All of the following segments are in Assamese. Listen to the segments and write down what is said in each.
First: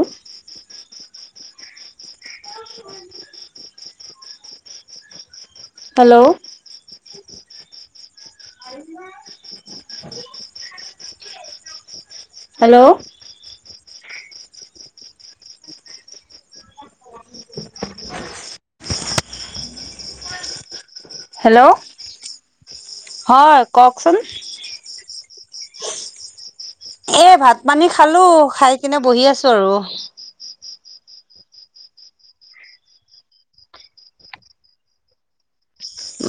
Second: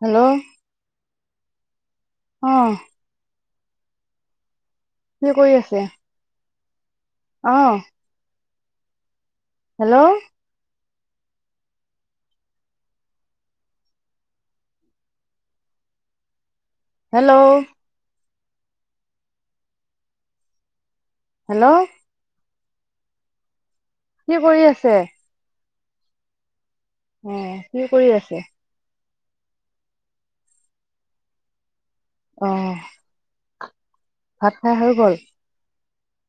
হেল্ল'! অ [unintelligible] কি কৰি আছে? হেল্ল'! অ হেল্ল'। হেল্ল'। হেল্ল'। [unintelligible] হেল্ল' হয় কওকচোন কি কৰি আছে? অ এ' ভাত কি পানী কৰি খালো আছে খাই কেনে বহি আছো আৰু। অ' ভাত খাই হৈ গ'ল?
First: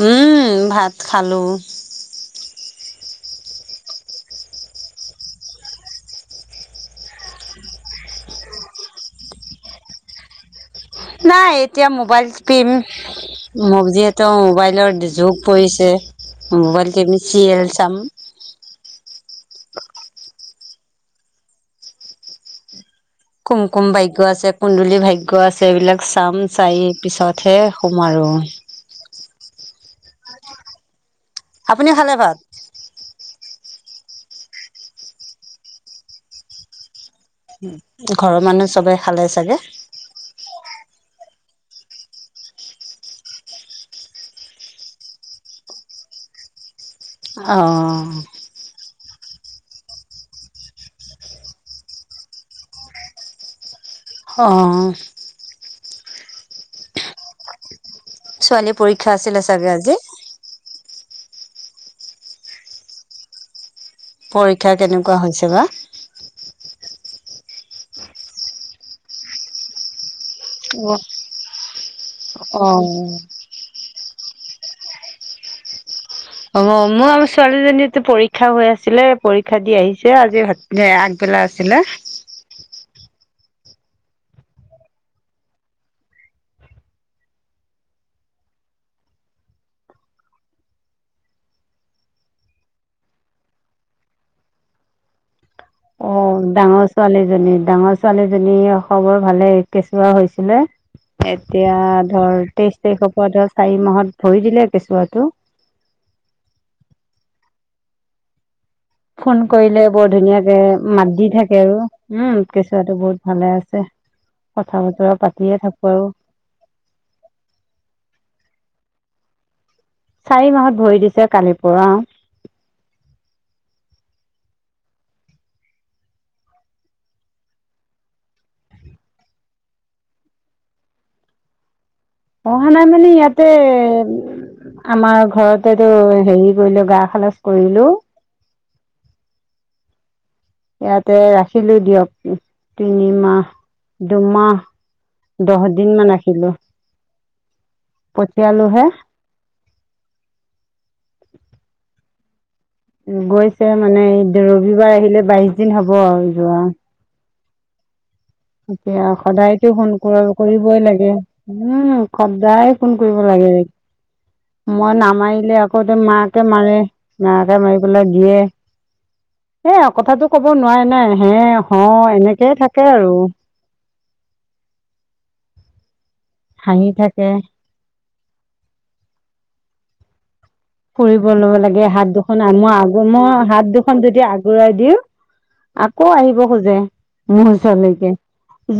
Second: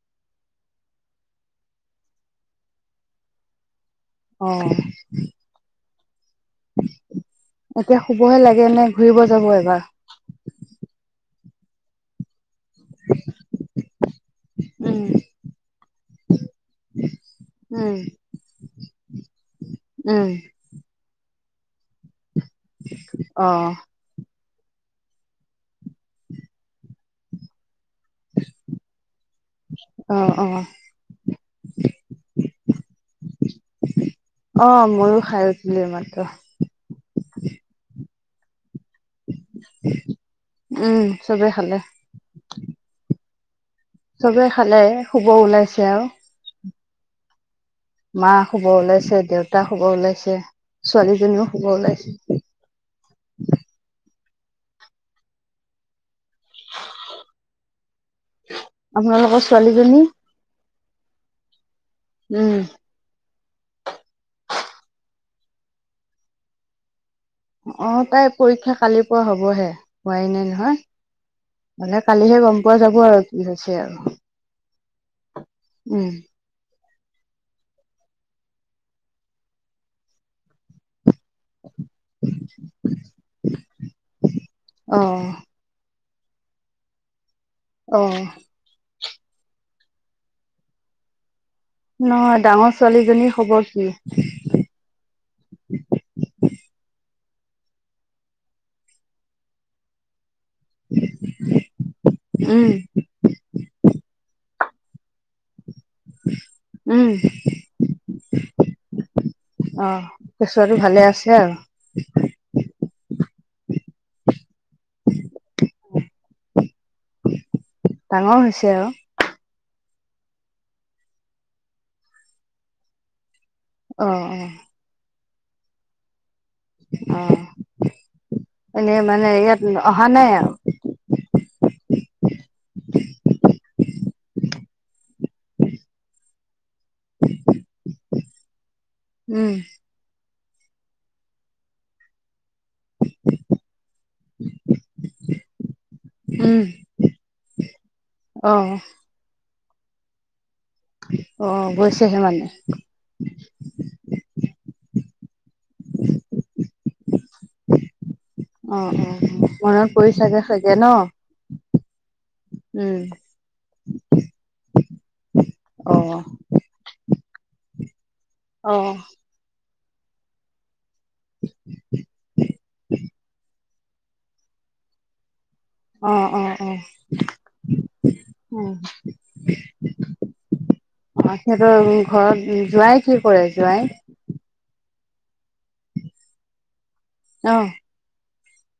উম' ভাত খালো। অ' এতিয়া শুবহে লাগে নে ঘুৰিব যাব এবাৰ? নাই এতিয়া মোবাইল টিপিম ম যিহেতু মোবাইল উম [unintelligible] যুগ পৰিছে মোবাইল টিপি চিৰিয়েল চাম উম উম'। [unintelligible] কুমকুম ভাগ্য আছে কুন্দুলী ভাগ্য আছে এইবিলাক চাম চাই পিছতহে শুম আৰু আহ আহ। আপুনি খালে ভাত? অ' ময়ো খাই উঠিলো এই মাত্ৰ। ঘৰৰ মানুহ চবে খালেই চাগে? উম' চবে খালে চাবেই খালে শুব ওলাইছে আৰু। অ' মা শুব ওলাইছে দেউতা শুব ওলাইছে ছোৱালীজনীও শুব ওলাইছে। হ'। ছোৱালী পৰীক্ষা আছিলে আপোনালোকৰ চাগে আজি ছোৱালীজনী উম' পৰীক্ষা কেনেকুৱা হৈছে বা? অ' তাইৰ পৰীক্ষা কালিৰ পৰা হবহে হোৱাই নাই। হাহ মানে কালিহে গম অ পোৱা যাব আৰু অ কি হৈছে আৰু। উম'। অ' মোৰ ছোৱালীজনীতো পৰীক্ষা হৈ আছিলে পৰীক্ষা দি আহিছে আজি দে আগবেলা আছিলে। অ'। অ'। নহয় ডাঙৰ ছোৱালী জনীৰ খবৰ কি? অ ডাঙৰ ছোৱালীজনী ডাঙৰ ছোৱালীজনী খবৰ ভালে কেঁচুৱা হৈছিলে। এতিয়া ধৰ উম তেইশ তাৰিখৰ পৰা ধৰ চাৰি মাহত ভৰি দিলে কেচুৱাটো। উম'। ফোন কৰিলে অ বৰ ধুনীয়াকে কেঁচুৱাটো ভালে মাত দি আছে থাকে আৰু। উম' কেচুৱাটো বহুত ভালে আছে কথা বতৰা পাতিয়ে থাকো আৰু। ডাঙৰ হৈছে আৰু। চাৰি মাহত ভৰি দিছে কালি পৰা। অ', অ, অ', এনেই মানে ইয়াত অহা নাই আৰু অহা নাই, মানে ইয়াতে আমাৰ ঘৰতেটো হেৰি কৰিলে গা খালাজ কৰিলো। উম', ইয়াতে ৰাখিলো দিয়ক। তিনিমাহ দুমাহ দহ দিন মান ৰাখিলো। উম [inaudible] অ পঠিয়ালো হে অ', গৈছেহে মানে গৈছে, মানে এই ৰবিবাৰ আহিলে বাইশ দিন হ'ব আৰু যোৱা অ এতিয়া অ সদায়তো মনত ফোন পৰি চাগে চাগে কৰিবই ন লাগে। উম, সদায় উম ফোন কৰিব লাগে। মই নামাৰিলে আকৌ অ মাকে মাৰে মাকে মাৰি পেলাই দিয়ে। অ', এয়া কথাটো ক'ব নোৱাৰে ন হে হ এনেকেই থাকে আৰু অ', অ, হাঁহি থাকে। উম', ফুৰিব ল'ব লাগে। হাত দুখন মই আগ জোৱাই কি মই কৰে হাত জোৱাই? দুখন যদি আগ বঢ়াই দিও আকৌ আহিব খোজে মোৰ অ ওচৰলৈকে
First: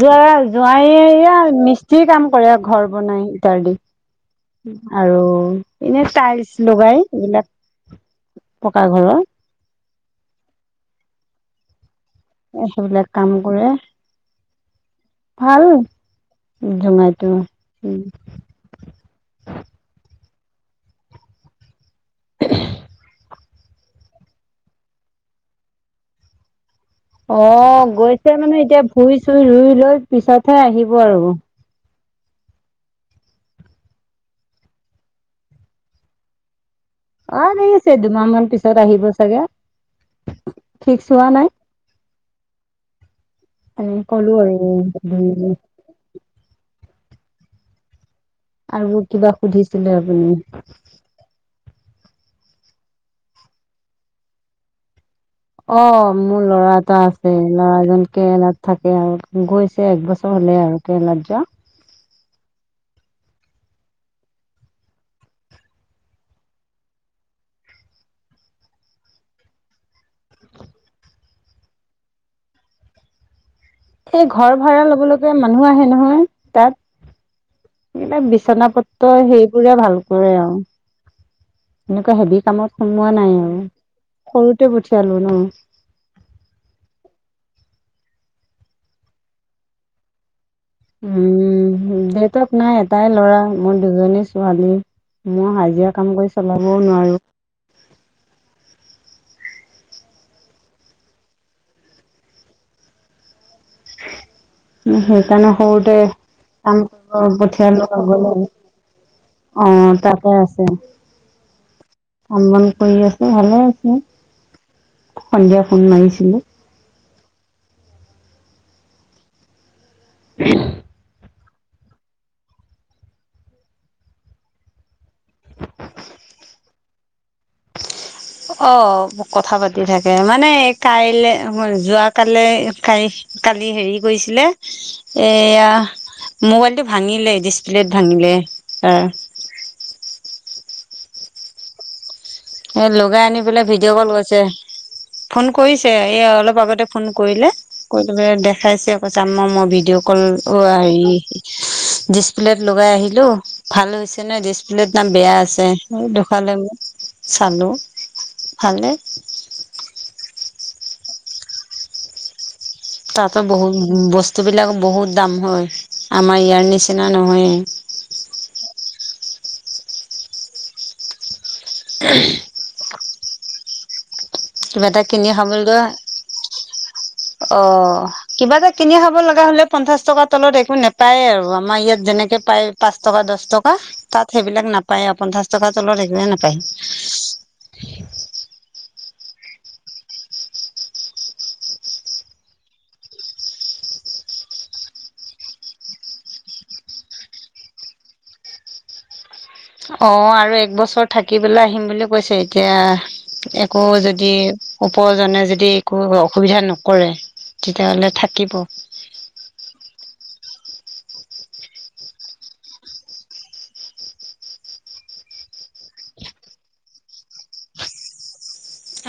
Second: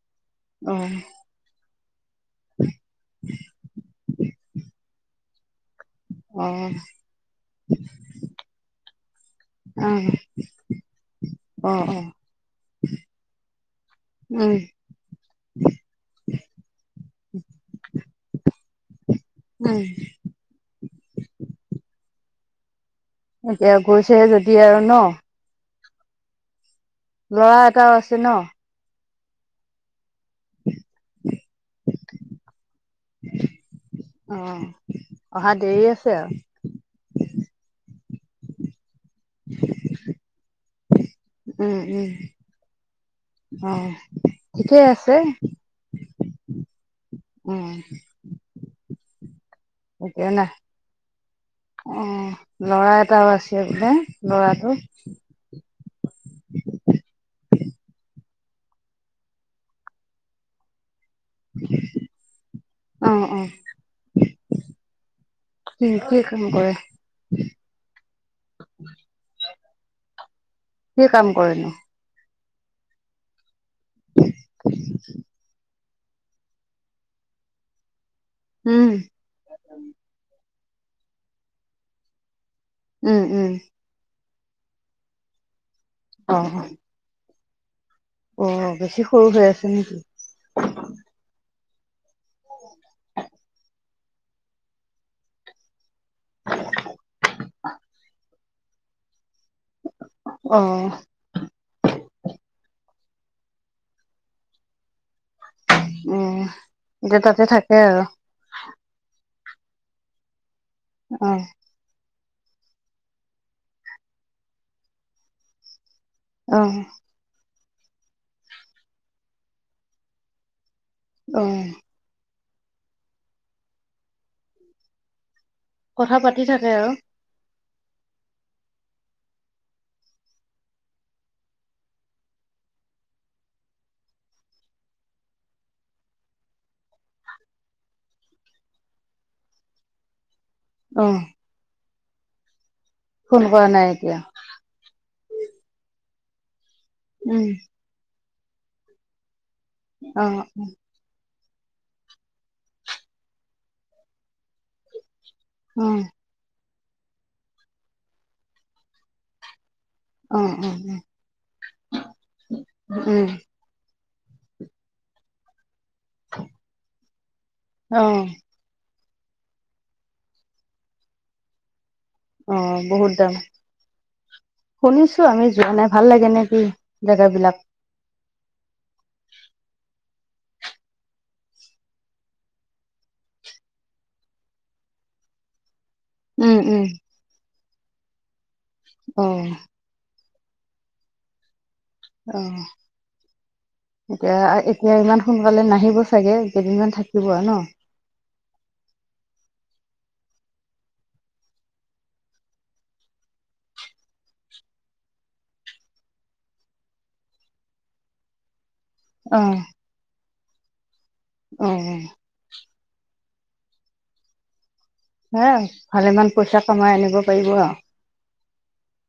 যোৱাৰ অ জোৱাইয়ে এয়া মি যি কাম কৰে, আৰু ঘৰ বনাই ইত্যাদি আৰু এনে অ টাইলছ লগাই এইবিলাক পকা ঘৰৰ আহ অ', অ, সেইবিলাক কাম কৰে উম ভাল জোঙাইটো, উম, উম', এতিয়া গৈছেহে যদি আৰু ন, ল'ৰা অ', এটাও আছে ন গৈছে মানে এতিয়া ভুই চুই ৰুই লৈ পিছতহে আহিব আৰু অ', অহা দেৰি আছে আৰু অ', দেৰি আছে। দুমাহ মান পিছত আহিব চাগে ফিক্স হোৱা নাই। উম', উম, অ, এনে ক'লো ঠিকেই আছে। আৰু উম', আৰু কিবা সুধিছিলে এতিয়া না আপুনি। অ', লৰা এটাও আছে বোলে। লৰাটো অ', ল'ৰা এটা আছে। ল'ৰাজন নাথাকে আৰু গৈছে এক বছৰ হলে আৰু [unintelligible] [unintelligible] অ', অ, কি কি কাম কৰে? কি কাম কৰিনো? এই ঘৰ ভাড়া লব লগে মানুহ আহে নহয় তাত কিব উম বিচনাপত্ৰ সেইবোৰে ভাল আৰু এনেকুৱা হেভি কামত সোমোৱা উম নাই উম মানে সৰুতে পঠিয়ালো ন অ', অ বেছি সৰু হৈ আছে নেকি? উম দেউতাক নাই এটাই ল'ৰা মোৰ। দুজনী ছোৱালী মই হাজিৰা কাম কৰি চলাবও নোৱাৰো। অ। [unintelligible] উম সেইকাৰণে সৰুতে অ কাম এতিয়া অ তাতে থাকে পঠিয়ালো আৰু কৰিবলে। অ তাতে আছে। অ। কাম -বন কৰি আছে ভালে আছে সন্ধিয়া ফোন মাৰিছিলে। অ। উঘ্। অ। কথা পাতি থাকে আও। [unintelligible] অ কথা পাতি থাকে মানে কাইলৈ যোৱ কালে কাই। কালি হেৰি কৰিছিলে। এয়া মোবাইলটো ভাঙিলে ডিচপ্লেত ভাঙিলে অ। অ। এ লগাই আনি ফোন পেলাই কৰা নাই ভিডিঅ' কল এতিয়া, কৈছে। ফোন কৰিছে এই অলপ আগতে ফোন উম, কৰিলে কৰিলৈ পেলে দেখাইছে ভিডিঅ' কল অ আ হেৰি। ডিচপ্লেত লগাই আহিলো ভাল হৈছে ন ডিচপ্লে ত নাম বেয়া আছে। আছে অ', সেই দেখালে মোক চালো ভালে। অ অ। উম, তাতো বহুত বস্তু বিলাক বহুত দাম হয় আমাৰ ইয়াৰ নিচিনা নহয়ে। অ। অ বহুত দাম। কিবা এটা শুনিছো কিনি আমি খাব যোৱা লোৱা নাই, ভাল লাগে নে কি? জেগাবিলাক, অ। কিবা এটা কিনি খাব লগা হলে পঞ্চাশ টকাৰ তলত একো নেপায়েই আৰু আমাৰ ইয়াত যেনেকে পায়। পাঁচ টকা, দহ টকা তাত সেইবিলাক নাপায় আৰু পঞ্চাশ টকাৰ তলত একেৱে নাপায়। উম, উম, অ। অ। এতিয়া এতিয়া ইমান সোনকালে নাহিব চাগে কেইদিনমান থাকিব আৰু ন। অ আৰু এক বছৰ থাকিপেলে আহিম বুলি কৈছে এতিয়া। একো যদি উপাৰজনে যদি একো অসুবিধা নকৰে। তেতিয়াহ'লে থাকিব। অ। অ অহ। হ ভালেমান পইচা কমাই আনিব পাৰিব আৰু।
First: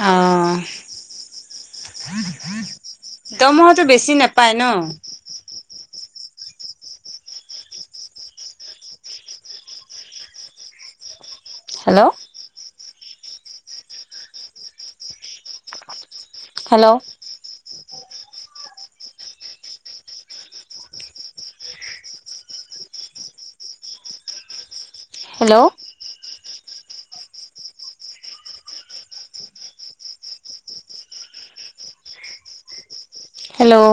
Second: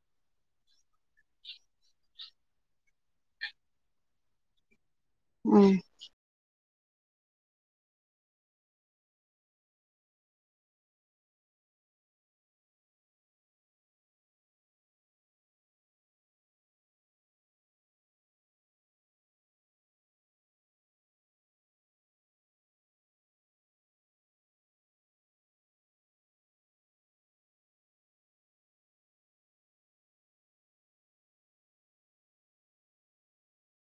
আহঁ। দৰমহাটো বেছি নাপায় ন। উম। হেল্ল'। হেল্ল'। হেল্ল'। হেল্ল'।